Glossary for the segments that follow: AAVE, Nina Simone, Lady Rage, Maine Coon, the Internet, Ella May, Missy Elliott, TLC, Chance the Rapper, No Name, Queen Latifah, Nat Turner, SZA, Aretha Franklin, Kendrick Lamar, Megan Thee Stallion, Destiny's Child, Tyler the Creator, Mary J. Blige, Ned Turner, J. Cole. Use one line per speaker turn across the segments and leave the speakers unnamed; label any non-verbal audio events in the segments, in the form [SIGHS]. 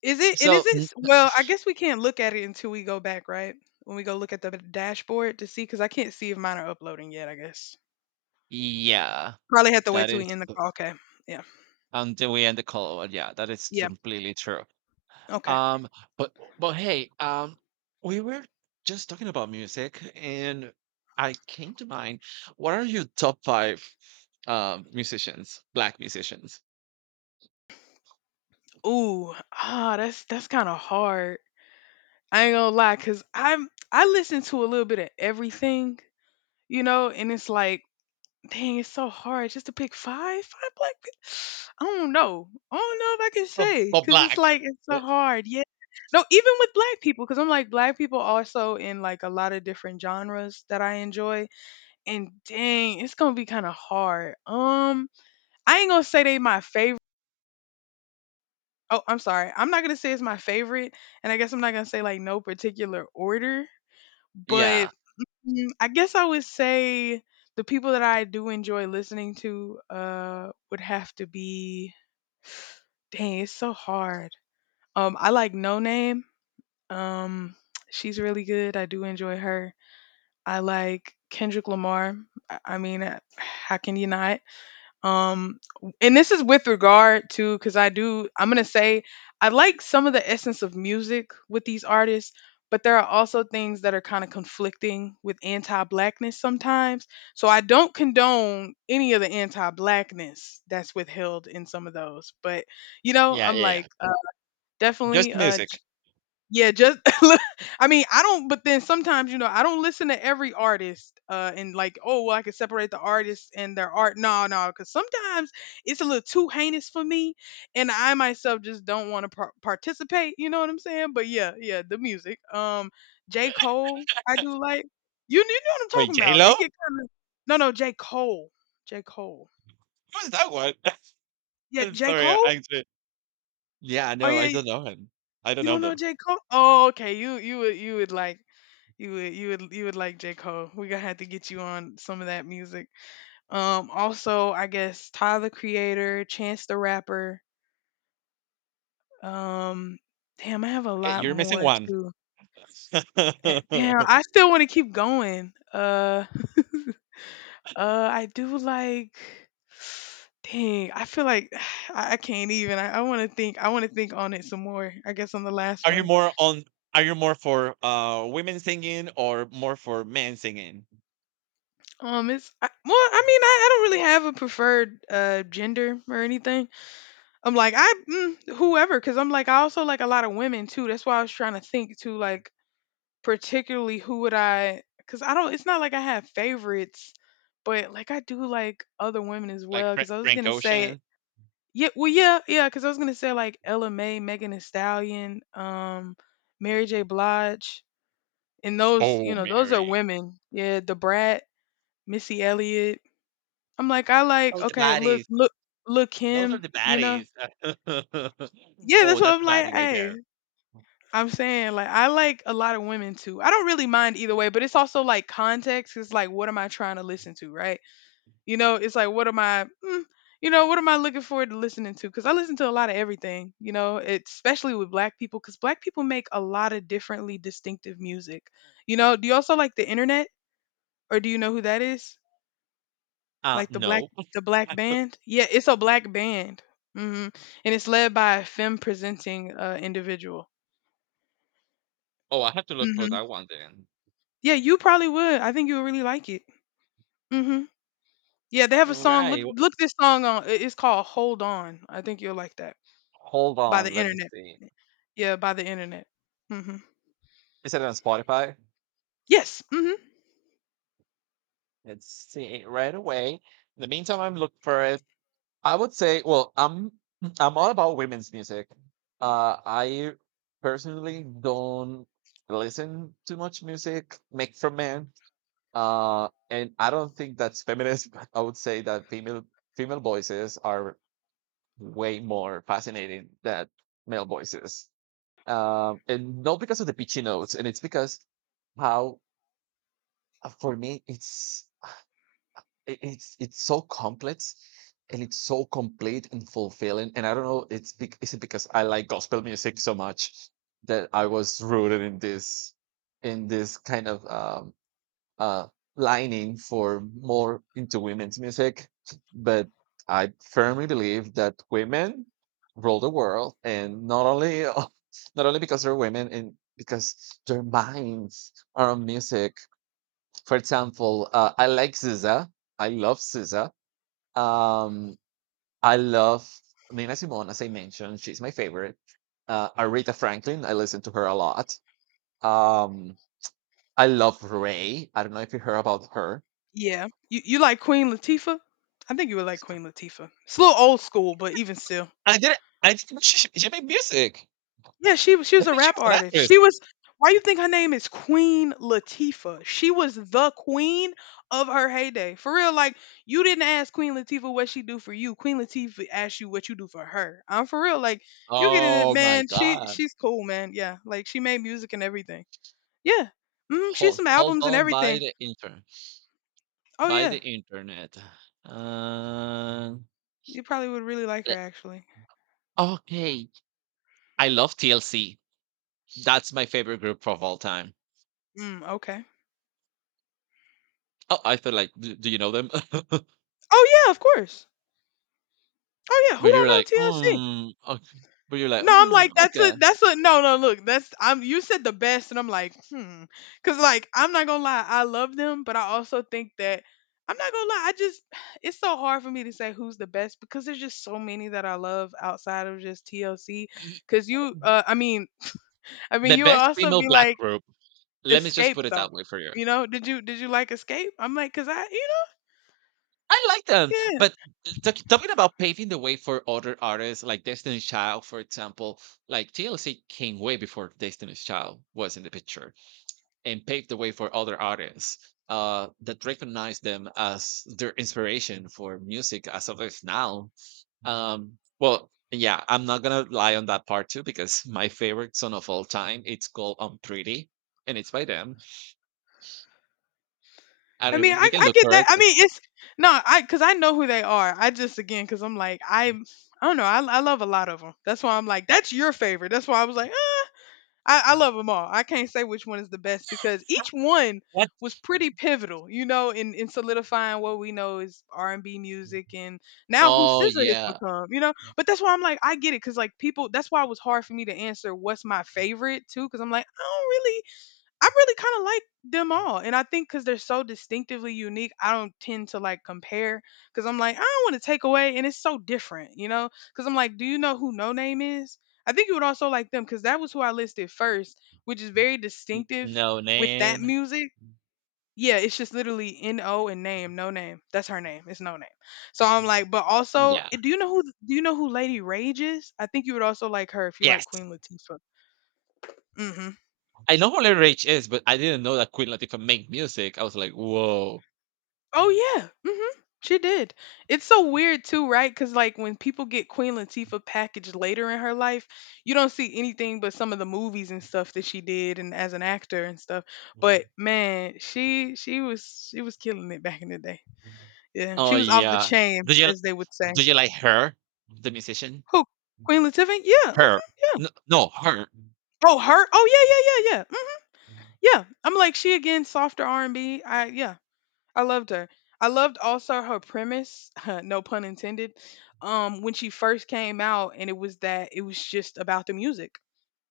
Is it and is
So
it
n
s well, I guess we can't look at it until we go back, right? When we go look at the dashboard to see, because I can't see if mine are uploading yet, I guess.
Yeah,
Probably have to wait
that
till
is
we end the call, okay. Yeah.
until we end the call, yeah, that is
Yeah,
completely true.
okay.
Um, but but hey, we were just talking about music, and I came to mind. What are your top five musicians, black musicians?
Ooh, that's kinda hard. I ain't gonna lie, because 'cause I listen to a little bit of everything, you know, and it's like, dang, it's so hard just to pick 5? 5 black peo, I don't know. I don't know if I can
But,
say
but
because it's
black.
like it's
Uh,
so hard, yeah. No, even with black people because 'cause I'm like, black people also in, like, a lot of different genres that I enjoy, and dang, it's gonna be kinda hard. I ain't gonna say they my favorite, oh, I'm sorry. I'm not gonna say it's my favorite, and I guess I'm not gonna say, like, no particular order, but
Yeah,
mm, I guess I would say the people that I do enjoy listening to would have to be [SIGHS] dang, it's so hard. I like No Name. Um [TSK] she's really good. I do enjoy her. I like Kendrick Lamar. I mean, how can you not? um and this is with regard to, because I do, I'm gonna say I like some of the essence of music with these artists, but there are also things that are kind of conflicting with anti-blackness sometimes, so I don't condone any of the anti-blackness that's withheld in some of those. But you know,
yeah,
I'm
yeah, yeah.
like,
Just
definitely.
the music.
Yeah, just [LAUGHS] look, I mean, I don't, but then sometimes, you know, I don't listen to every artist, and like, oh, well, I can separate the artist and their art. No, no, cuz sometimes it's a little too heinous for me, and I myself just don't want to participate, you know what I'm saying? But yeah, yeah, the music. J.
[LAUGHS]
Cole, I do like. You know what I'm
Wait,
talking
J
about.
Lo?
It get kind of. No, no, J. Cole. J. Cole.
Who is that one?
Yeah,
[LAUGHS]
J.
Sorry, I
Cole?
I actually, yeah,
Oh
no, I
yeah,
don't know him. I don't
you
know
don't know
them.
J. Cole? Oh, okay. You would like J. Cole. We're gonna have to get you on some of that music. Also, I guess Tyler the Creator, Chance the Rapper. Um damn, I have a
Okay,
lot
you're missing
more
one.
too.
[LAUGHS]
And damn,
Are
I still wanna keep going. [LAUGHS] I do like [SIGHS] dang, I feel like [SIGHS] I can't even. I wanna think on it some more. I guess on the last
you
one.
more on are you more for, women singing or more for men singing?
It's, well, I mean, I don't really have a preferred gender or anything. I'm like, I, whoever, because I'm like, I also like a lot of women too. That's why I was trying to think too, like, particularly who would I, because I don't. It's not like I have favorites, but like, I do like other women as
Like
well. Because I was
Frank
gonna say,
Ocean?
yeah, well, yeah, yeah. Because I was gonna say like Ella May, Megan Thee Stallion, Mary J. Blige, and those, you
Oh,
know, those are
Mary.
women. Yeah, the Brat, Missy Elliott. I'm like, I like,
Oh, the
okay, look,
baddies.
look, look
Those are
him.
the
You know,
baddies. [LAUGHS]
yeah,
Oh,
that's what
that's
I'm
a
like.
baddie right there.
Hey, I'm saying like I like a lot of women too. I don't really mind either way, but it's also like context. It's like, what am I trying to listen to, right? You know, it's like, what am I, you know, what am I looking forward to listening to? Because I listen to a lot of everything, you know, especially with Black people, because Black people make a lot of differently distinctive music. You know, do you also like the Internet, or do you know who that is? Like the black
No.
the black
[LAUGHS]
band? Yeah, it's a black band, hmm and it's led by a femme presenting individual.
Oh, I have to look for
Mm-hmm.
that one then.
Yeah, you probably would. I think you would really like it. hmm Yeah, they have a song. Look,
Alright,
look this song on. It's called "Hold On." I think you'll like that
hold
by
on,
the
let me
internet.
see.
Yeah, by the internet. hmm
Is it on Spotify?
Yes.
Let's see right away. In the meantime, I'm looking for it. I would say, well, I'm [CLEARS THROAT] I'm all about women's music. I personally don't listen to much music made for men. And I don't think that's feminist, [LAUGHS] but I would say that female voices are way more fascinating than male voices. And not because of the pitchy notes, and it's because how, for me it's so complex, and it's so complete and fulfilling, and I don't know. It's is it because I like gospel music so much that I was rooted in this, in this kind of uh lining for more into women's music? But I firmly believe that women rule the world, and not only [LAUGHS] not only because they're women and because their minds are on music. For example, I like SZA. I love SZA. Um, I love Nina Simone, as I mentioned. She's my favorite. Aretha Franklin. I listen to her a lot. Um, I love Ray. I don't know if you heard about her.
Yeah. You like Queen Latifah? I think you would like Queen Latifah. It's a little old school, but even still.
I didn't. Know she made music.
Yeah, she was she
I
was a
think she
rap
was an
artist.
actress.
She was Why you think her name is Queen Latifah? She was the queen of her heyday. For real, like, you didn't ask Queen Latifah what she do for you. Queen Latifah asked you what you do for her. I'm for real. Like, you getting it,
Oh my
man. She
God.
she's cool, man. Yeah, like she made music and everything. Yeah, she has
Hold
some
hold
albums and
on,
everything. Oh
by the
yeah,
internet. Uh,
you probably would really like her
le-
actually.
okay. I love TLC. That's my favorite group of all time.
Mm, okay.
Oh, I feel like, "Do you know them?" [LAUGHS]
Oh yeah, of course. Oh yeah, who
But you're
don't know
like,
TLC?
"Mm, ok." But you're like,
No, I'm
"Mm,
like, that's a
okay."
that's a no no look, that's, I'm, you said the best, and I'm like, because like, I'm not gonna lie, I love them, but I also think that I'm not gonna lie, I just [SIGHS] it's so hard for me to say who's the best, because there's just so many that I love outside of just TLC,
Ye
because you, I mean I
The
mean you would
best
also
female
be
black
like
group. Let me just
Escape,
put it
though.
that way for you.
You know, did you like Escape? I'm like, because I, you
I like them,
know, yeah.
but talking about paving the way for other artists like Destiny's Child, for example. Like, TLC came way before Destiny's Child was in the picture, and paved the way for other artists, that recognize them as their inspiration for music as of is now. Well, yeah, I'm not gonna lie on that part too, because [LAUGHS] my favorite song of all time, it's called "I'm Pretty", and it's by them. I
I mean,
don't, you
I,
can
I
look
get
for it.
that. I mean, it's no, I, because I know who they are. I just again because I'm like, I don't know. I love a lot of them. That's why I'm like, that's your favorite. That's why I was like, I love them all. I can't say which one is the best because each one
What?
was pretty pivotal, you know, in solidifying what we know is R&B music, and now who
Oh
SZA has
yeah,
become, you know. But that's why I'm like, I get it, because like, people. That's why it was hard for me to answer what's my favorite too, because I'm like, I don't really I really kind of like them all. And I think because they're so distinctively unique, I don't tend to like, compare, because I'm like, I don't want to take away. And it's so different, you know? Because I'm like, do you know who No Name is? I think you would also like them because that was who I listed first, which is very distinctive
No
with that
Name.
music. Yeah, it's just literally N O and name, no name. That's her name. It's no name. So I'm like, but also,
Yeah.
do you know who Lady Rage is? I think you would also like her if you like
Yes.
Queen Latifah. hmm
I know who Larry Rage is, but I didn't know that Queen Latifah made music. I was like, whoa.
Oh yeah. Mhm. She did. It's so weird too, right? Cuz like when people get Queen Latifah packaged later in her life, you don't see anything but some of the movies and stuff that she did and as an actor and stuff. But man, she was killing it back in the day. Yeah.
Oh
She was off the
yeah.
chain,
Do you
as they would say.
do you like her, the musician?
Who? Queen Latifah? Yeah. Mhm,
Her.
yeah.
No, no, her.
Oh, her? Oh yeah, yeah, yeah, yeah. Mhm, yeah. I'm like, she again, softer R&B. I yeah. I loved her. I loved also her premise, [LAUGHS] no pun intended, when she first came out, and it was that it was just about the music.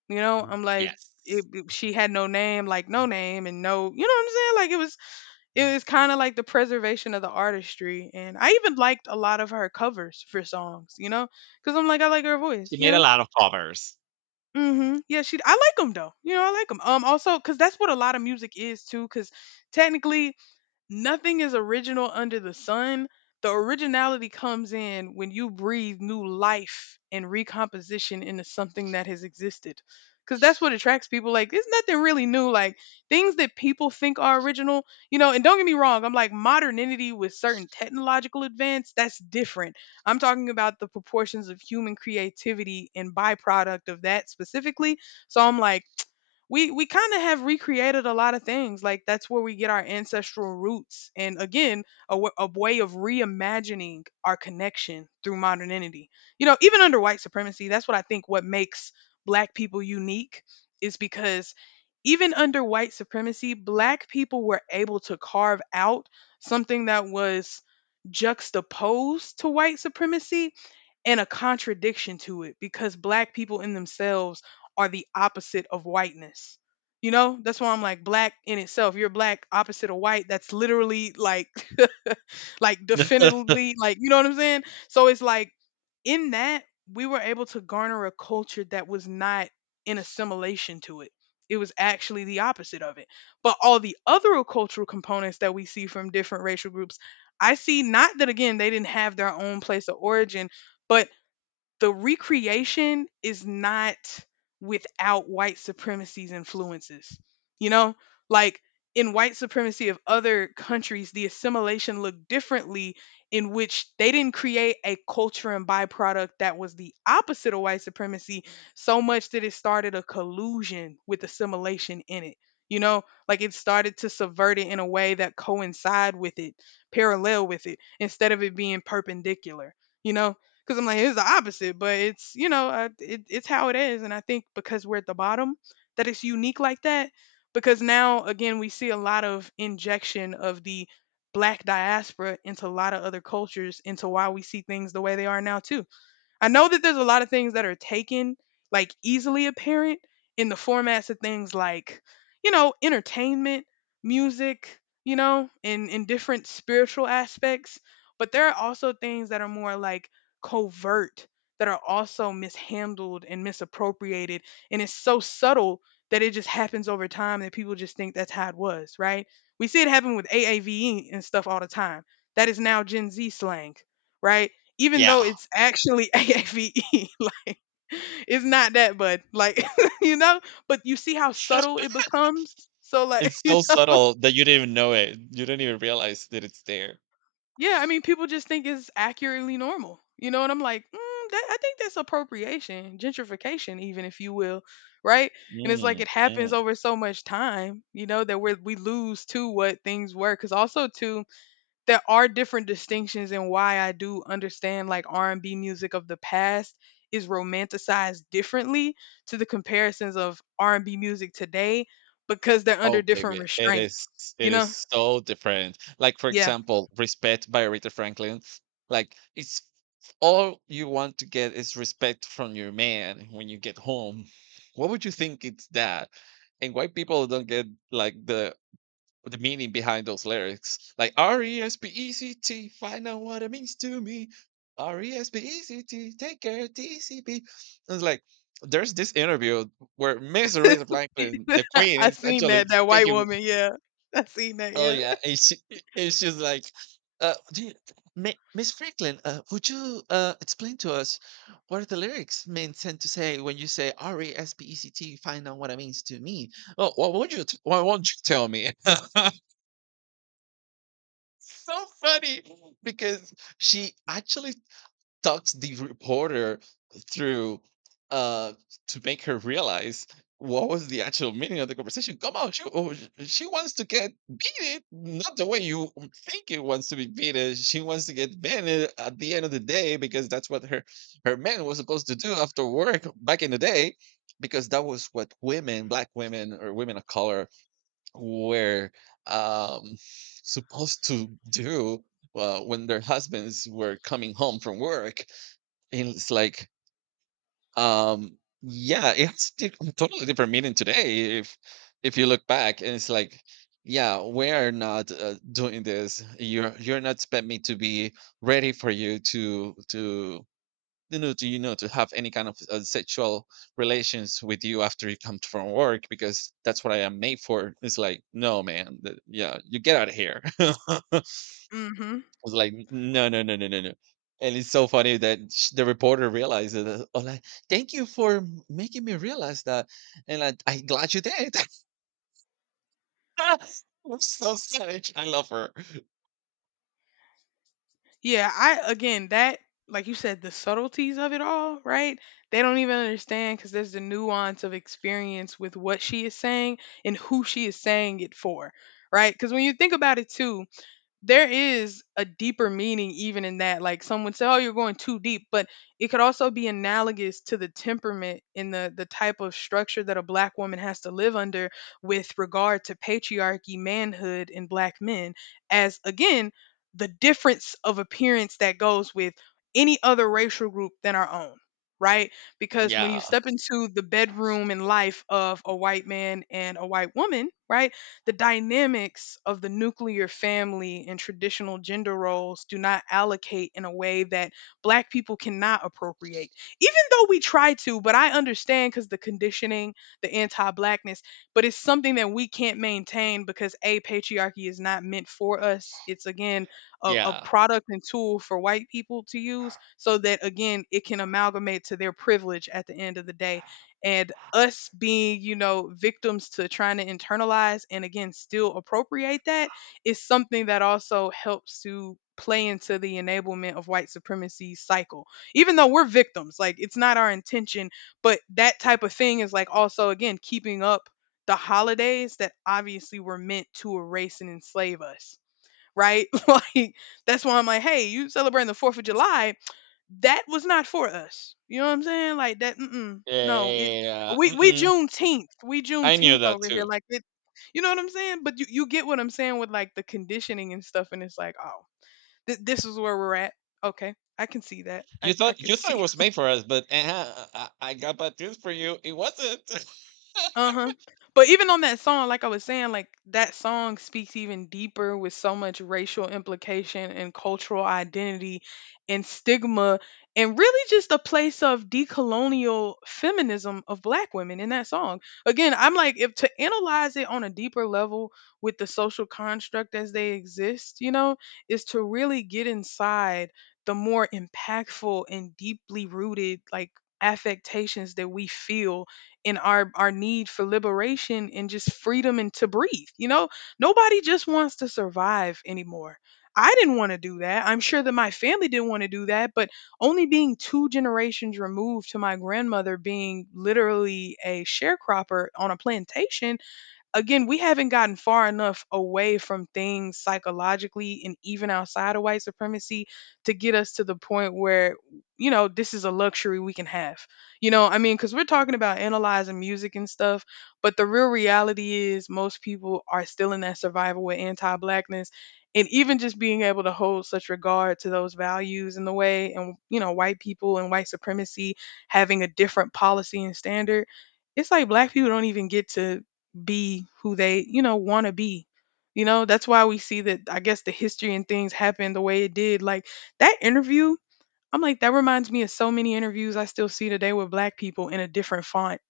You know, I'm like,
Yes.
she had no name, like no name, and no, you know what I'm saying? Like, it was, kind of like the preservation of the artistry, and I even liked a lot of her covers for songs. You know, because I'm like, I like her voice.
She
You
made a
know.
lot of covers.
Mm-hmm. Yeah, she. I like them though. You know, I like them. Also, because that's what a lot of music is too. Because technically, nothing is original under the sun. The originality comes in when you breathe new life and recomposition into something that has existed. Because that's what attracts people. Like, there's nothing really new. Like, things that people think are original, you know, and don't get me wrong, I'm like, modernity with certain technological advance, that's different. I'm talking about the proportions of human creativity and byproduct of that specifically. So I'm like, we kind of have recreated a lot of things. Like, that's where we get our ancestral roots. And again, a way of reimagining our connection through modernity, you know, even under white supremacy. That's what I think what makes black people unique, is because even under white supremacy black people were able to carve out something that was juxtaposed to white supremacy and a contradiction to it, because black people in themselves are the opposite of whiteness. You know, that's why I'm like black in itself. You're black, opposite of white. That's literally like, [LAUGHS] like
[LAUGHS]
definitely, like, you know what I'm saying? So it's like, in that, we were able to garner a culture that was not in assimilation to it. It was actually the opposite of it. But all the other cultural components that we see from different racial groups, I see, not that again they didn't have their own place of origin, but the recreation is not without white supremacy's influences. You know, like in white supremacy of other countries, the assimilation looked differently, in which they didn't create a culture and byproduct that was the opposite of white supremacy, so much that it started a collusion with assimilation in it. You know, like it started to subvert it in a way that coincide with it, parallel with it, instead of it being perpendicular. You know, because I'm like it's the opposite, but it's, you know, it's how it is. And I think because we're at the bottom, that it's unique like that. Because now again we see a lot of injection of the black diaspora into a lot of other cultures, into why we see things the way they are now too. I know that there's a lot of things that are taken, like easily apparent in the formats of things like, you know, entertainment, music, you know, and in different spiritual aspects. But there are also things that are more like covert, that are also mishandled and misappropriated. And it's so subtle that it just happens over time that people just think that's how it was, right? We see it happen with AAVE and stuff all the time. That is now Gen Z slang, right? Even
Yeah.
though it's actually [LAUGHS] AAVE, like it's not that, but like [LAUGHS] you know, but you see how subtle
[LAUGHS]
it becomes. So like,
It's
[LAUGHS] you
so
know,
subtle that you didn't even know it. You didn't even realize that it's there.
yeah, I mean, people just think it's accurately normal, you know, and I'm like, mm, that, I think that's appropriation, gentrification, even if you will, right? And it's like
Mm,
it happens
mm.
over so much time, you know, that we lose to what things were, because also too there are different distinctions in why I do understand like R&B music of the past is romanticized differently to the comparisons of R&B music today, because they're
Oh,
under different
baby, it
restraints.
is it
You know?
is so different. Like, for
Yeah.
example, "Respect" by Aretha Franklin. Like, it's all you want to get is respect from your man when you get home. What would you think it's that? And why people don't get, like, the meaning behind those lyrics. Like R-E-S-P-E-C-T, find out what it means to me. R-E-S-P-E-C-T, take care TCP. It's like there's this interview where Miss Aretha Franklin, the
[LAUGHS]
Queen,
I
is
seen
actually
that, that white
speaking.
woman, yeah. I seen that,
Oh
yeah.
yeah, and she's like, uh, do you, Miss Franklin, would you explain to us what are the lyrics meant tend to say when you say R-E-S-P-E-C-T? Find out what it means to me. Oh, what would you? Why won't you tell me? [LAUGHS] So funny, because she actually talks the reporter through, uh to make her realize what was the actual meaning of the conversation. Come on, she, oh, she wants to get beaten, not the way you think it wants to be beaten. She wants to get banned at the end of the day, because that's what her man was supposed to do after work back in the day, because that was what women, black women or women of color, were, um, supposed to do when their husbands were coming home from work. And it's like, yeah, it's totally different meaning today. If you look back, and it's like, yeah, we're not, doing this. You're not expect me to be ready for you to to have any kind of sexual relations with you after you come from work, because that's what I am made for. It's like, no, man, yeah, you get out of here. [LAUGHS] I
[LAUGHS] Mhm.
was like, no, no, no, no, no, no. And it's so funny that the reporter realized that. I'm like, thank you for making me realize that, and I'm glad you did. [LAUGHS] I'm so savage. I love her.
Yeah, I again, that, like you said, the subtleties of it all, right? They don't even understand, cuz there's the nuance of experience with what she is saying and who she is saying it for, right? Cuz when you think about it too, there is a deeper meaning even in that. Like someone said, "Oh, you're going too deep," but it could also be analogous to the temperament and the type of structure that a black woman has to live under with regard to patriarchy, manhood, and black men. As again, the difference of appearance that goes with any other racial group than our own. Right? Because when
Yeah,
you step into the bedroom and life of a white man and a white woman, right, the dynamics of the nuclear family and traditional gender roles do not allocate in a way that black people cannot appropriate, even though we try to. But I understand, because the conditioning, the anti-blackness, but it's something that we can't maintain because a patriarchy is not meant for us. It's, again, a
yeah,
product and tool for white people to use so that again it can amalgamate to their privilege at the end of the day. And us being, you know, victims to trying to internalize and again still appropriate that, is something that also helps to play into the enablement of white supremacy cycle, even though we're victims. Like, it's not our intention, but that type of thing is like also again keeping up the holidays that obviously were meant to erase and enslave us, right? [LAUGHS] Like, that's why I'm like, hey, you celebrating the Fourth of July, that was not for us. You know what I'm saying? Like that. Mm-mm,
yeah,
no, it.
yeah, yeah,
We
yeah, yeah.
we
Mm-mm.
Juneteenth. We
I knew
Juneteenth
that
over here.
too.
Like it. You know what I'm saying? But you get what I'm saying with like the conditioning and stuff. And it's like, oh, this is where we're at. Okay, I can see that.
You
I
thought,
could [LAUGHS]
it
see.
was made for us, but I got bad news for you. It wasn't. [LAUGHS]
Uh-huh. But even on that song, like I was saying, like that song speaks even deeper with so much racial implication and cultural identity and stigma, and really just a place of decolonial feminism of black women in that song. Again, I'm like, if to analyze it on a deeper level with the social construct as they exist, you know, is to really get inside the more impactful and deeply rooted like affectations that we feel, and our need for liberation and just freedom and to breathe. You know, nobody just wants to survive anymore. I didn't want to do that. I'm sure that my family didn't want to do that, but only being two generations removed to my grandmother being literally a sharecropper on a plantation, again, we haven't gotten far enough away from things psychologically and even outside of white supremacy to get us to the point where, you know, this is a luxury we can have. You know, I mean, because we're talking about analyzing music and stuff, but the real reality is most people are still in that survival with anti blackness. And even just being able to hold such regard to those values in the way, and, you know, white people and white supremacy having a different policy and standard, it's like black people don't even get to be who they, you know, want to be. You know, that's why we see that I guess the history and things happen the way it did. Like that interview, I'm like, that reminds me of so many interviews I still see today with black people in a different font.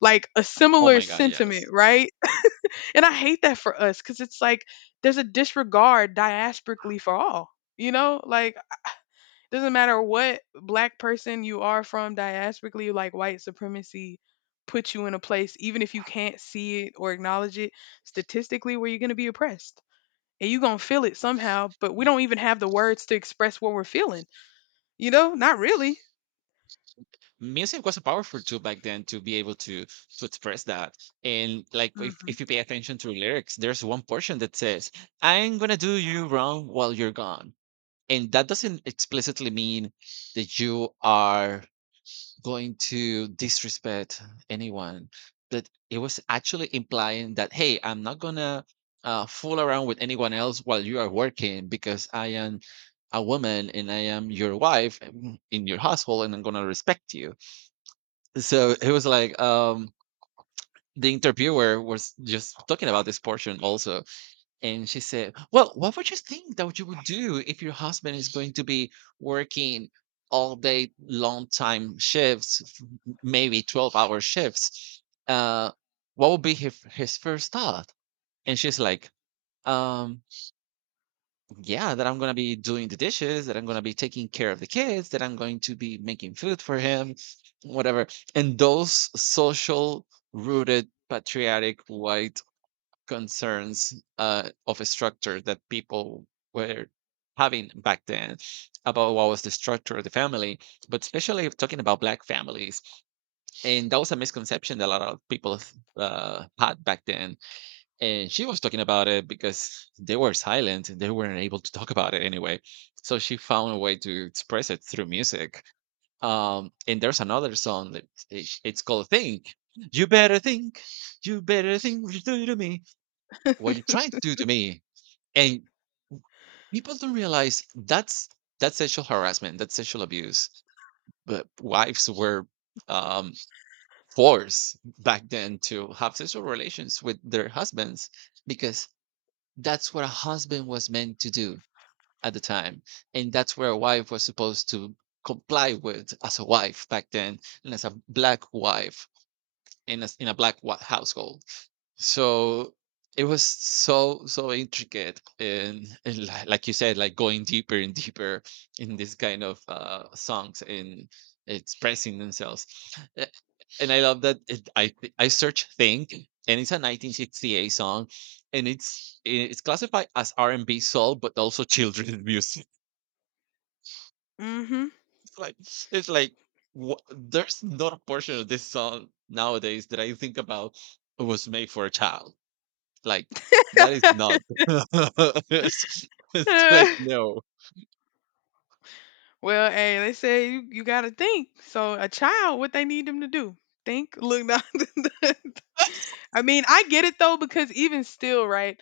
Like a
Oh
similar
my god,
sentiment,
yes.
right? [LAUGHS] And I hate that for us, because it's like there's a disregard diasporically for all, you know? Like, doesn't matter what black person you are from diasporically, like white supremacy puts you in a place, even if you can't see it or acknowledge it statistically, where you're going to be oppressed. And you're going to feel it somehow, but we
Y-
don't even have the words to express what we're feeling. You know, not really.
Music was a powerful tool back then, to be able to express that. And like, if,
Hmm.
if you pay attention to lyrics, there's one portion that says, I'm gonna do you wrong while you're gone. And that doesn't explicitly mean that you are going to disrespect anyone, but it was actually implying that hey, I'm not gonna, fool around with anyone else while you are working, because I am a woman and I am your wife, in your household, and I'm gonna respect you. So it was like, the interviewer was just talking about this portion also. And she said, "Well, what would you think that you would do if your husband is going to be working all day long time shifts, maybe 12-hour shifts? Uh, what would be his first thought?" And she's like, um, "Yeah, that I'm going to be doing the dishes, that I'm going to be taking care of the kids, that I'm going to be making food for him, whatever." And those social rooted patriotic white concerns, of a structure that people were having back then, about what was the structure of the family, but especially if talking about black families. And that was a misconception that a lot of people, had back then. And she was talking about it because they were silent and they weren't able to talk about it anyway. So she found a way to express it through music. And there's another song that, it's called Think. You better think, you better think what you do to me, what you're trying to do to me. And people don't realize that's, sexual harassment, that's sexual abuse. But wives were, um forced back then to have sexual relations with their husbands, because that's what a husband was meant to do at the time, and that's where a wife was supposed to comply with, as a wife back then, and as a black wife in a black household. So it was so intricate, and [LAUGHS] like you said, like going deeper and deeper in this kind of songs and expressing themselves. A- and I love that, I search Think, and it's a 1968 song, and it's classified as r&b soul but also children's music.
Hmm.
[LAUGHS] it's like it's like, there's not a portion of this song nowadays that I think about was made for a child. Like, that is not [LAUGHS] it's it's like,
[LAUGHS]
no.
Well, hey, they say you, you got to think. So a child, what they need them to do? Think, look, [LAUGHS] now. I mean, I get it though, because even still, right?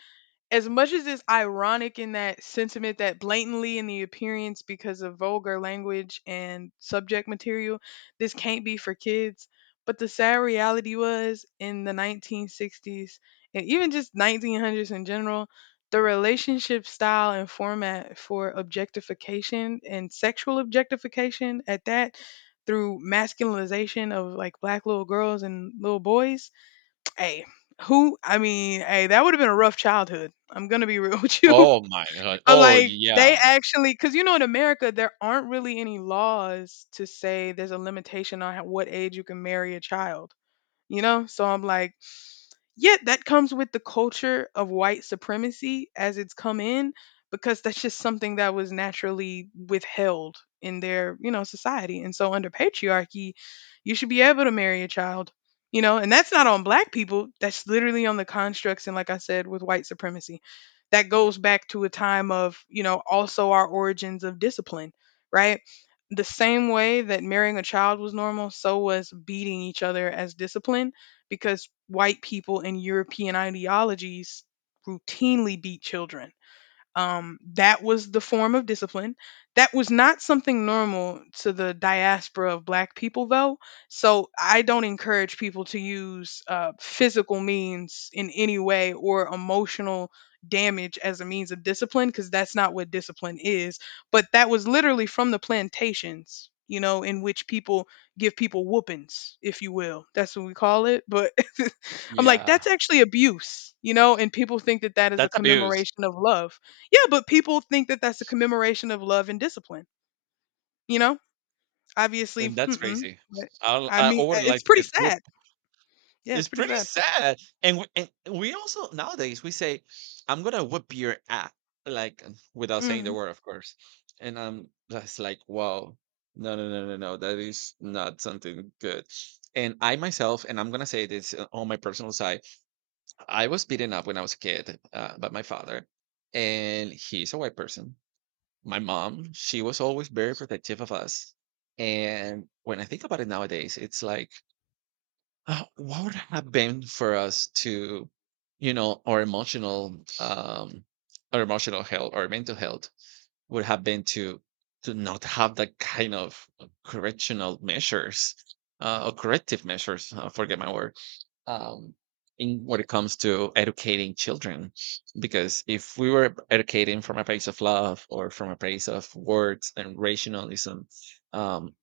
As much as it's ironic in that sentiment that blatantly in the appearance because of vulgar language and subject material, this can't be for kids. But the sad reality was in the 1960s, and even just 1900s in general, the relationship style and format for objectification and sexual objectification at that, through masculinization of like black little girls and little boys. Hey, who? I mean, hey, that would have been a rough childhood. I'm gonna be real [LAUGHS] with you.
Oh my god.
I'm
Oh,
like, they
yeah.
actually, because you know, in America, there aren't really any laws to say there's a limitation on how- what age you can marry a child. You know, so I'm like, yet that comes with the culture of white supremacy as it's come in, because that's just something that was naturally withheld in their, you know, society. And so under patriarchy, you should be able to marry a child, you know, and that's not on black people. That's literally on the constructs. And like I said, with white supremacy, that goes back to a time of, you know, also our origins of discipline, right? The same way that marrying a child was normal, so was beating each other as discipline, because white people and European ideologies routinely beat children. That was the form of discipline. That was not something normal to the diaspora of black people, though. So I don't encourage people to use physical means in any way, or emotional damage as a means of discipline, because that's not what discipline is. But that was literally from the plantations, you know, in which people give people whoopings, if you will. That's what we call it. But [LAUGHS] I'm like, that's
Yeah.
actually abuse, you know, and people think that that is a
That's abuse,
commemoration of love. Yeah, but people think that that's a commemoration of love and discipline, you know? Obviously,
and that's
mm-mm,
crazy.
but
i
I
I I
mean,
would
it's
like to
pretty
get
sad.
whooped.
Yeah,
It's
it's pretty
pretty
sad.
sad, and we also nowadays, we say, "I'm gonna whoop your ass," like, without saying the
Mhm,
word, of course, and I'm just like, "Wow. no, no, no, no, no, that is not something good." And I myself, and I'm gonna say this, on my personal side, I was beaten up when I was a kid, by my father, and he's a white person. My mom, she was always very protective of us. And when I think about it nowadays, it's like, what would have been for us, to, you know, our emotional, um, our emotional health, or mental health would have been, to not have that kind of correctional measures, or corrective measures. Forget my word, um, in when it comes to educating children, because if we were educating from a place of love, or from a place of words and rationalism, um,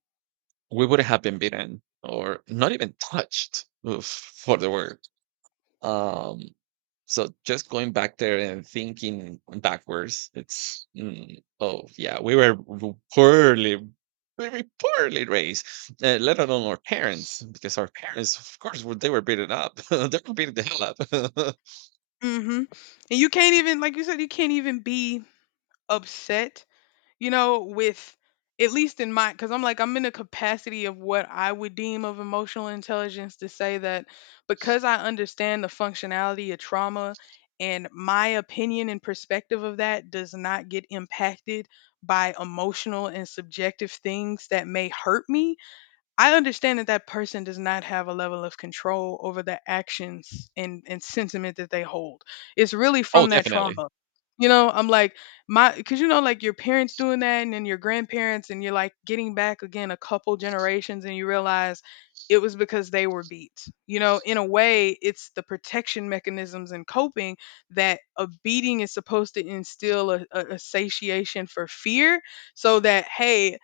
we would have been beaten, or not even touched for the word. Um, so just going back there and thinking backwards, it's, oh yeah, we were poorly, very poorly raised. Let alone our parents, because our parents, of course, they were beaten up. [LAUGHS] They were beating the hell up.
mhm. And you can't even, like you said, you can't even be upset, with at least in my, because I'm like, I'm in a capacity of what I would deem of emotional intelligence to say that because I understand the functionality of trauma, and my opinion and perspective of that does not get impacted by emotional and subjective things that may hurt me. I understand that that person does not have a level of control over the actions and sentiment that they hold. It's really
[LAUGHS] Oh,
from that
definitely.
trauma. You know, I'm like, my, because you know, like your parents doing that and then your grandparents, and you're like getting back again a couple generations and you realize it was because they were beat. You know, in a way, it's the protection mechanisms and coping that a beating is supposed to instill a satiation for fear so that, hey,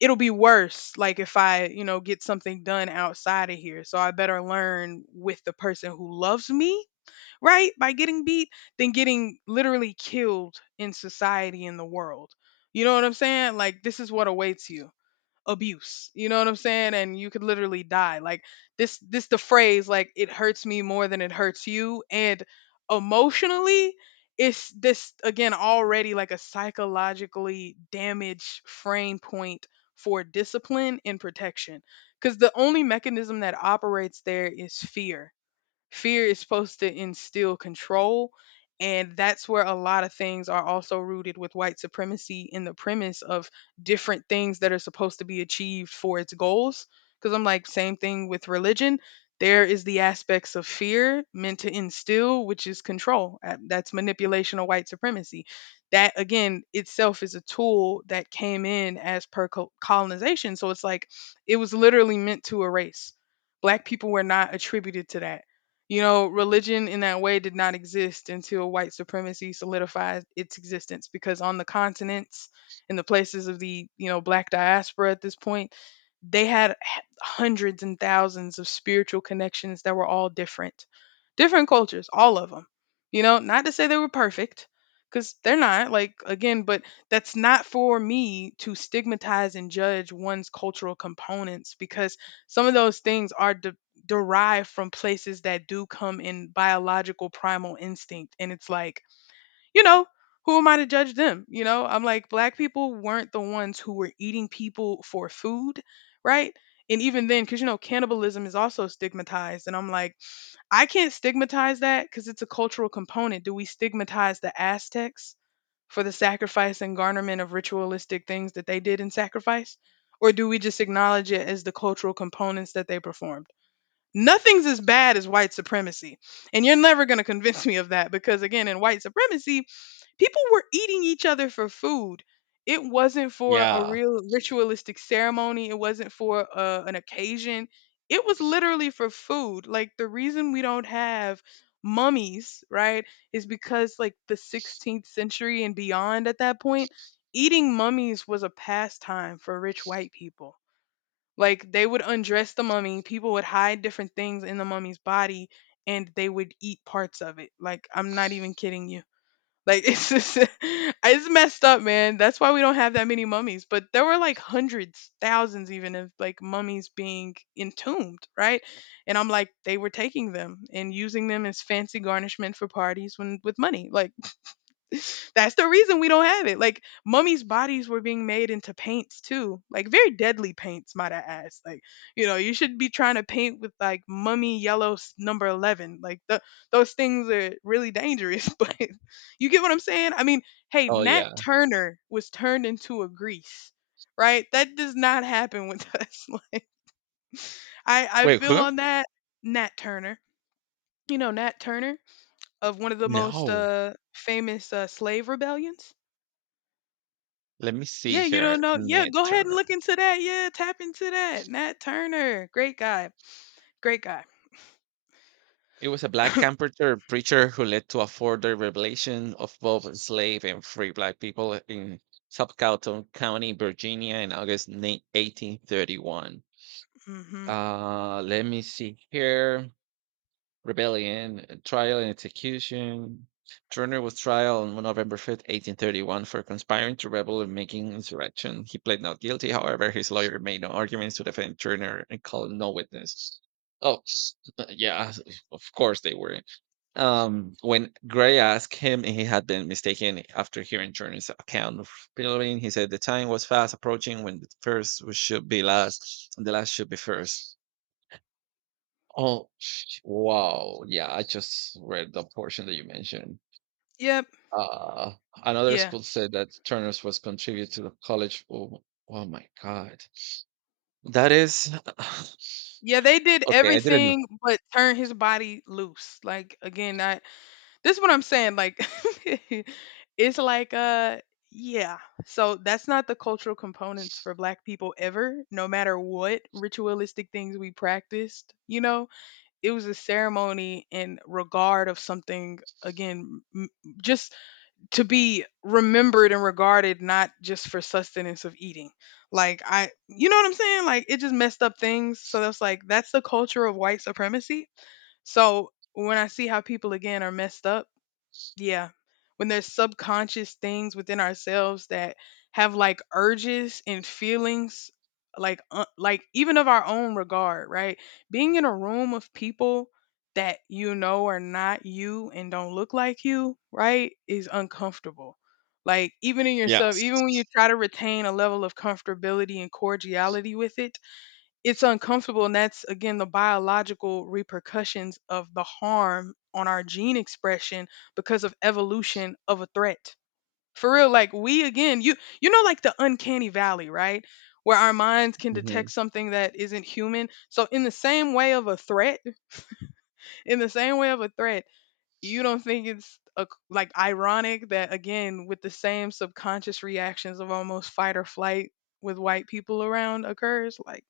it'll be worse, like if I get something done outside of here, so I better learn with the person who loves me, right, by getting beat than getting literally killed in society in the world. You know what I'm saying? Like this is what awaits you, abuse, you know what I'm saying? And you could literally die. Like this the phrase, like it hurts me more than it hurts you, and emotionally it's this again, already like a psychologically damaged frame point for discipline and protection, because the only mechanism that operates there is fear. Fear is supposed to instill control. And that's where a lot of things are also rooted with white supremacy, in the premise of different things that are supposed to be achieved for its goals, because I'm like, same thing with religion. There is the aspects of fear meant to instill, which is control. That's manipulation of white supremacy, that again itself is a tool that came in as per colonization. So it's like it was literally meant to erase. Black people were not attributed to that. You know, religion in that way did not exist until white supremacy solidified its existence, because on the continents, in the places of the, you know, black diaspora at this point, they had hundreds and thousands of spiritual connections that were all different. Different cultures, all of them. You know, not to say they were perfect, because they're not, like, again, but that's not for me to stigmatize and judge one's cultural components, because some of those things are derive from places that do come in biological primal instinct. And it's like, you know, who am I to judge them? You know, I'm like, black people weren't the ones who were eating people for food, right? And even then, because, you know, cannibalism is also stigmatized. And I'm like, I can't stigmatize that because it's a cultural component. Do we stigmatize the Aztecs for the sacrifice and garnerment of ritualistic things that they did in sacrifice? Or do we just acknowledge it as the cultural components that they performed? Nothing's as bad as white supremacy. And you're never going to convince me of that, because, again, in white supremacy, people were eating each other for food. It wasn't for a
Yeah.
real ritualistic ceremony, it wasn't for an occasion. It was literally for food. Like, the reason we don't have mummies, right, is because, like, the 16th century and beyond at that point, eating mummies was a pastime for rich white people. Like they would undress the mummy, people would hide different things in the mummy's body and they would eat parts of it. Like I'm not even kidding you. Like [LAUGHS] it's just it's messed up, man. That's why we don't have that many mummies. But there were like hundreds, thousands even of like mummies being entombed, right? And I'm like, they were taking them and using them as fancy garnishment for parties when with money. Like [LAUGHS] that's the reason we don't have it. Like mummies' bodies were being made into paints too, like very deadly paints, might I add. Like you know, you should be trying to paint with like mummy yellow number 11. Like those things are really dangerous. [LAUGHS] But you get what I'm saying? I mean, hey,
Oh
Nat
yeah.
Turner was turned into a grease, right? That does not happen with [LAUGHS] us. Like I
Wait,
feel
who?
on that. Nat Turner. You know Nat Turner, of one of the most
No.
famous slave rebellions.
Let me see
Yeah, you
here.
don't know. Yeah,
Ned
go ahead and
Turner.
look into that. Yeah, tap into that. Nat Turner, great guy, great guy.
It was a black comforter preacher who led to a further revelation of both slave and free black people in Suffolk County, Virginia, in August 9, 1831.
Hmm.
Let me see here. Rebellion, trial and execution. Turner was trial on November 5th, 1831, for conspiring to rebel and making insurrection. He pled not guilty. However, his lawyer made no arguments to defend Turner and called no witness. Oh, [LAUGHS] yeah, of course they were. When Gray asked him if he had been mistaken after hearing Turner's account of Pilgrim, he said the time was fast approaching when the first should be last and the last should be first. Oh, wow. Yeah, I just read the portion that you mentioned.
Yep.
Uh, Another
Yeah.
school said that Turner's was contributed to the college. Oh, oh my God. That is [SIGHS]
Yeah, they did
okay. I didn't know.
everything but turn his body loose. Like again, I, this is what I'm saying. Like [LAUGHS] it's like yeah. So that's not the cultural components for black people ever, no matter what ritualistic things we practiced, you know? It was a ceremony in regard of something again just to be remembered and regarded, not just for sustenance of eating. Like I, you know what I'm saying? Like it just messed up things. So that's like that's the culture of white supremacy. So when I see how people again are messed up, yeah. When there's subconscious things within ourselves that have like urges and feelings, like even of our own regard, right? Being in a room of people that you know are not you and don't look like you, right, is uncomfortable. Like even in yourself, even when you
Yes.
try to retain a level of comfortability and cordiality with it, it's uncomfortable, and that's again the biological repercussions of the harm on our gene expression because of evolution of a threat. For real, like we again, you know, like the uncanny valley, right, where our minds can
Mhm.
detect something that isn't human, so in the same way of a threat, in the same way of a threat, you don't think it's a, like ironic that again with the same subconscious reactions of almost fight or flight with white people around occurs? Like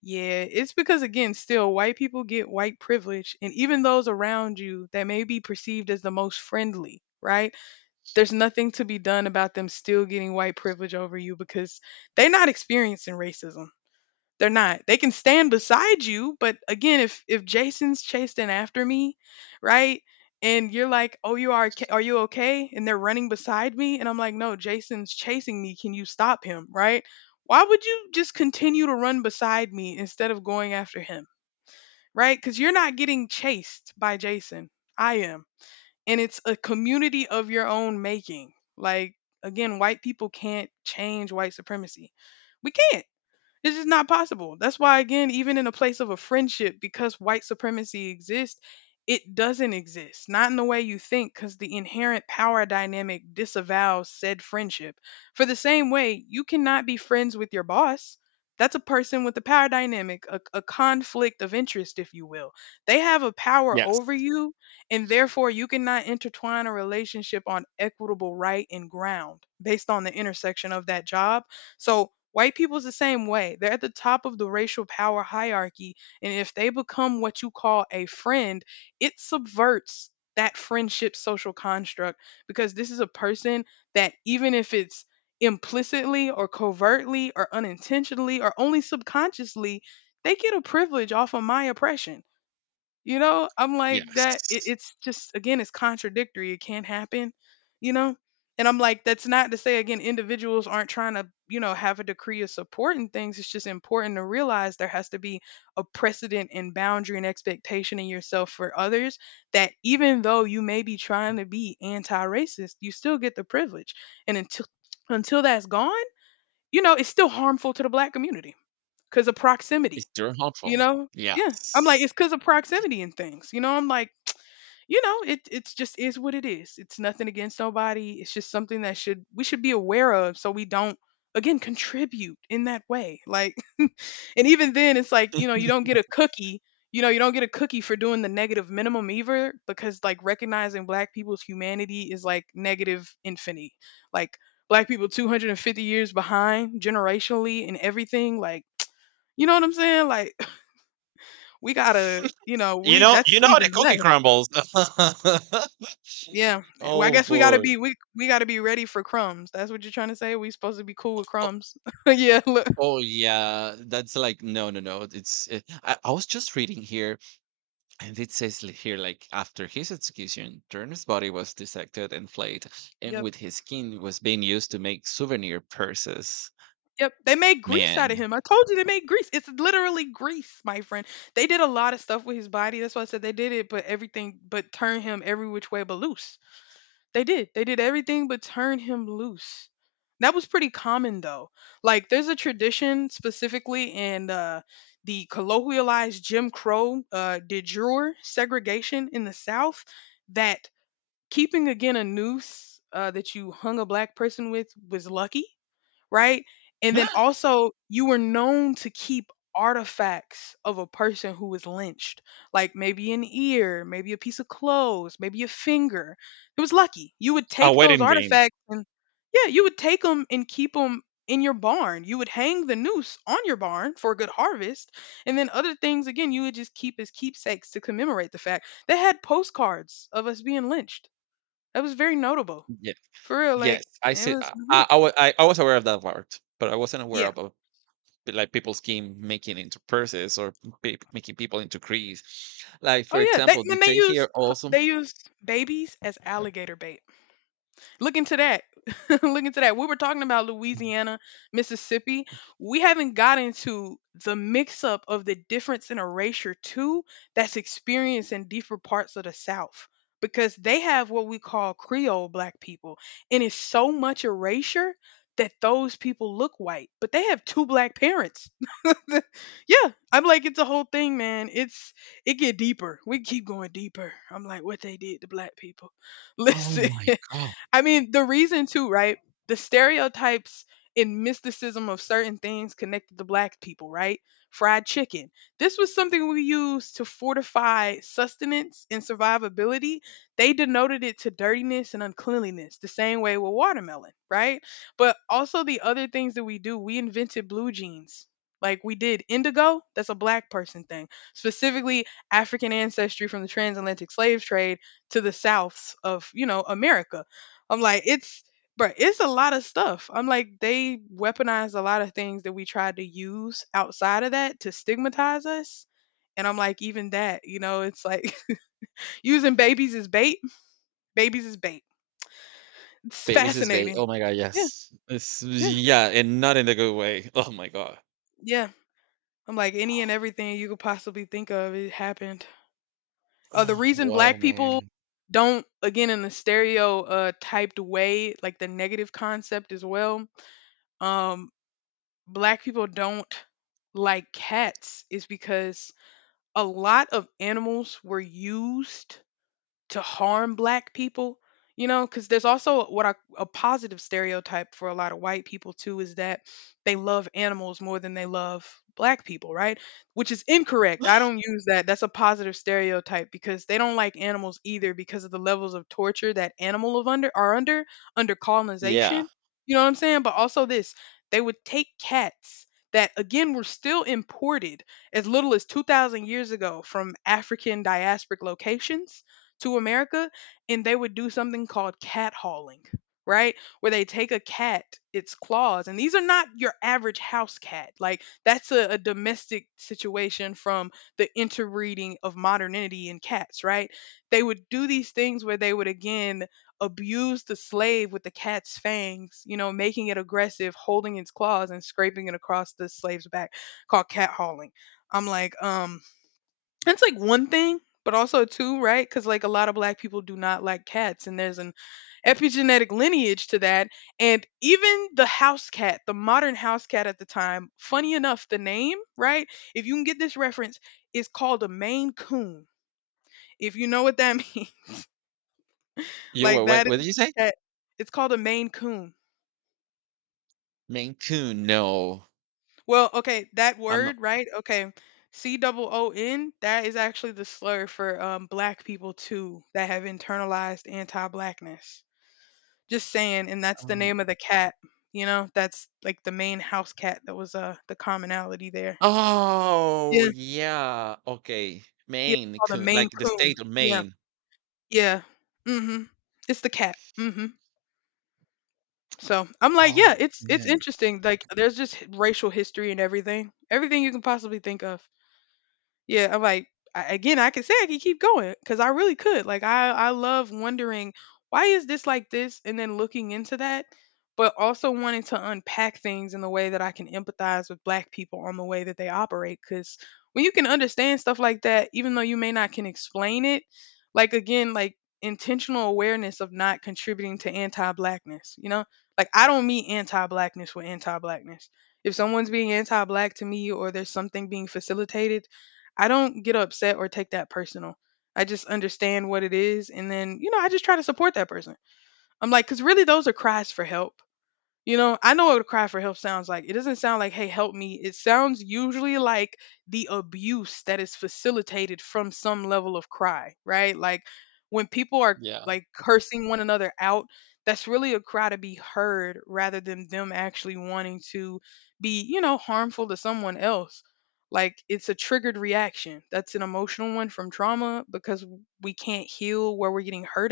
yeah, it's because, again, still white people get white privilege, and even those around you that may be perceived as the most friendly, right? There's nothing to be done about them still getting white privilege over you, because they're not experiencing racism. They're not. They can stand beside you, but again, if Jason's chasing after me, right? And you're like, "Oh, you are are you okay?" And they're running beside me, and I'm like, "No, Jason's chasing me. Can you stop him?" Right? Why would you just continue to run beside me instead of going after him? Right? Cuz you're not getting chased by Jason. I am. And it's a community of your own making. Like again, white people can't change white supremacy. We can't. It's just not possible. That's why, again, even in a place of a friendship, because white supremacy exists, it doesn't exist. Not in the way you think, because the inherent power dynamic disavows said friendship. For the same way, you cannot be friends with your boss. That's a person with a power dynamic, a conflict of interest, if you will. They have a power
Yes.
over you, and therefore you cannot intertwine a relationship on equitable right and ground based on the intersection of that job. So white people's the same way. They're at the top of the racial power hierarchy. And if they become what you call a friend, it subverts that friendship social construct, because this is a person that, even if it's implicitly or covertly or unintentionally or only subconsciously, they get a privilege off of my oppression. You know, I'm like
Yes.
that. It's just again, it's contradictory. It can't happen. You know, and I'm like, that's not to say, again, individuals aren't trying to, you know, have a decree of support and things. It's just important to realize there has to be a precedent and boundary and expectation in yourself for others. That even though you may be trying to be anti-racist, you still get the privilege. And until that's gone, you know, it's still harmful to the black community because of proximity,
It's very
you
helpful.
know? Yeah. I'm
Yes.
like, it's because of proximity and things. You know, I'm like, you know, it's just is what it is. It's nothing against nobody. It's just something that should, we should be aware of, so we don't again contribute in that way. Like [LAUGHS] and even then it's like, you know, you don't get a cookie. You know, you don't get a cookie for doing the negative minimum either, because like recognizing black people's humanity is like negative infinity. Like black people 250 years behind generationally and everything, like you know what I'm saying? Like [LAUGHS] we gotta, you know,
You
we,
know
that's
you know
even
the cookie
less.
crumbles. [LAUGHS]
Yeah. Well, I
Oh,
guess we gotta
boy.
be, we gotta be ready for crumbs. That's what you're trying to say. We supposed to be cool with
Oh
crumbs. [LAUGHS] Yeah. Look.
oh, yeah. That's like, no, no, no. It's, I was just reading here, and it says, li here, like, "After his execution, Turner's body was dissected and flayed, and
Yep.
with his skin was being used to make souvenir purses."
Yep. They made grease out
Man.
of him. I told you they made grease. It's literally grease, my friend. They did a lot of stuff with his body. That's why I said they did it, but everything but turn him every which way but loose. They did. They did everything but turn him loose. That was pretty common though. Like there's a tradition specifically in the colloquialized Jim Crow de jure segregation in the South that keeping again a noose that you hung a black person with was lucky, right? And then
[GASPS]
also, you were known to keep artifacts of a person who was lynched, like maybe an ear, maybe a piece of clothes, maybe a finger. It was lucky. You would
A
take those
wedding ring.
artifacts and, yeah, you would take them and keep them in your barn. You would hang the noose on your barn for a good harvest. And then other things, again, you would just keep as keepsakes to commemorate the fact. They had postcards of us being lynched. That was very notable.
Yeah.
For real,
Yes.
like,
I
it
see.
was,
I wa I was aware of that part, but I wasn't aware
yeah.
of. Like people scheme, making into purses, or making people into crease. Like
Oh
for
yeah, they
example, they
when they
take here
used
also.
they used babies as alligator bait. Look into that. [LAUGHS] Look into that. We were talking about Louisiana, Mississippi. We haven't got into the mix up of the difference in erasure too that's experienced in deeper parts of the South because they have what we call Creole black people. And it's so much erasure that those people look white, but they have two black parents. [LAUGHS] Yeah, I'm like it's a whole thing, man. It's it get deeper. We keep going deeper. I'm like what they did to black people. [LAUGHS]
Oh
Listen.
my god,
I mean, the reason too, right? The stereotypes and mysticism of certain things connected to black people, right? Fried chicken. This was something we used to fortify sustenance and survivability. They denoted it to dirtiness and uncleanliness, the same way with watermelon, right? But also the other things that we do, we invented blue jeans. Like we did indigo, that's a black person thing, specifically African ancestry from the transatlantic slave trade to the souths of, you know, America. I'm like, it's, bro, it's a lot of stuff. I'm like, they weaponized a lot of things that we tried to use outside of that to stigmatize us. And I'm like, even that, you know, it's like [LAUGHS] using babies as bait. Babies as bait. It's
babies is bait.
fascinating.
Oh my god,
Yeah,
yes, it's
yeah,
yeah, and not in a good way. [LAUGHS] Oh my god.
yeah. I'm like, any and
[GASPS]
everything you could possibly think of, it happened. The
Oh,
reason
wow,
black people
man.
don't, again, in the stereotyped way, like the negative concept as well, um, black people don't like cats is because a lot of animals were used to harm black people, you know, because there's also what I, a positive stereotype for a lot of white people too is that they love animals more than they love black people, right, which is incorrect. I don't
[GASPS]
use that, that's a positive stereotype because they don't like animals either because of the levels of torture that animal of under are under under
Yeah.
colonization, you know what I'm saying? But also this, they would take cats that again were still imported as little as 2000 years ago from African diasporic locations to America, and they would do something called cat hauling, right? Where they take a cat, its claws, and these are not your average house cat. Like that's a domestic situation from the interbreeding of modernity in cats, right? They would do these things where they would again abuse the slave with the cat's fangs, you know, making it aggressive, holding its claws and scraping it across the slave's back, called cat hauling. I'm like, that's like one thing, but also two, right? Because like a lot of black people do not like cats, and there's an epigenetic lineage to that. And even the house cat, the modern house cat at the time, funny enough, the name, right? If you can get this reference, is called a Maine Coon. If you know what that [LAUGHS] means,
You were
like
what?
that
What did
is
you say?
the cat. It's called a Maine Coon.
Maine Coon? No,
Well, okay, that
I'm not.
word, right? Okay. C double O N, that is actually the slur for black people too that have internalized anti blackness. Just saying, and that's the
Um,
name of the cat, you know? That's like the main house cat that was, the commonality there.
oh
Yeah,
yeah. Okay,
yeah,
Maine
called a
Coon,
Maine
like the
Coon.
state of
Yeah,
Maine.
yeah. Mhm. It's the cat. Mhm. So, I'm like, yeah,
Oh
it's
man.
interesting, like, there's just h racial history and everything. Everything you can possibly think of. Yeah, I'm like again, I can say I can keep going because I really could. Like I love wondering why is this like this, and then looking into that, but also wanting to unpack things in the way that I can empathize with Black people on the way that they operate. Because when you can understand stuff like that, even though you may not can explain it, like again, like intentional awareness of not contributing to anti-blackness. You know, like I don't mean anti-blackness with anti-blackness. If someone's being anti-black to me, or there's something being facilitated, I don't get upset or take that personal. I just understand what it is. And then, you know, I just try to support that person. I'm like, because really those are cries for help. You know, I know what a cry for help sounds like. It doesn't sound like, hey, help me. It sounds usually like the abuse that is facilitated from some level of cry, right? Like when people are
Yeah.
like cursing one another out, that's really a cry to be heard rather than them actually wanting to be, you know, harmful to someone else. Like it's a triggered reaction. That's an emotional one from trauma because we can't heal where we're getting hurt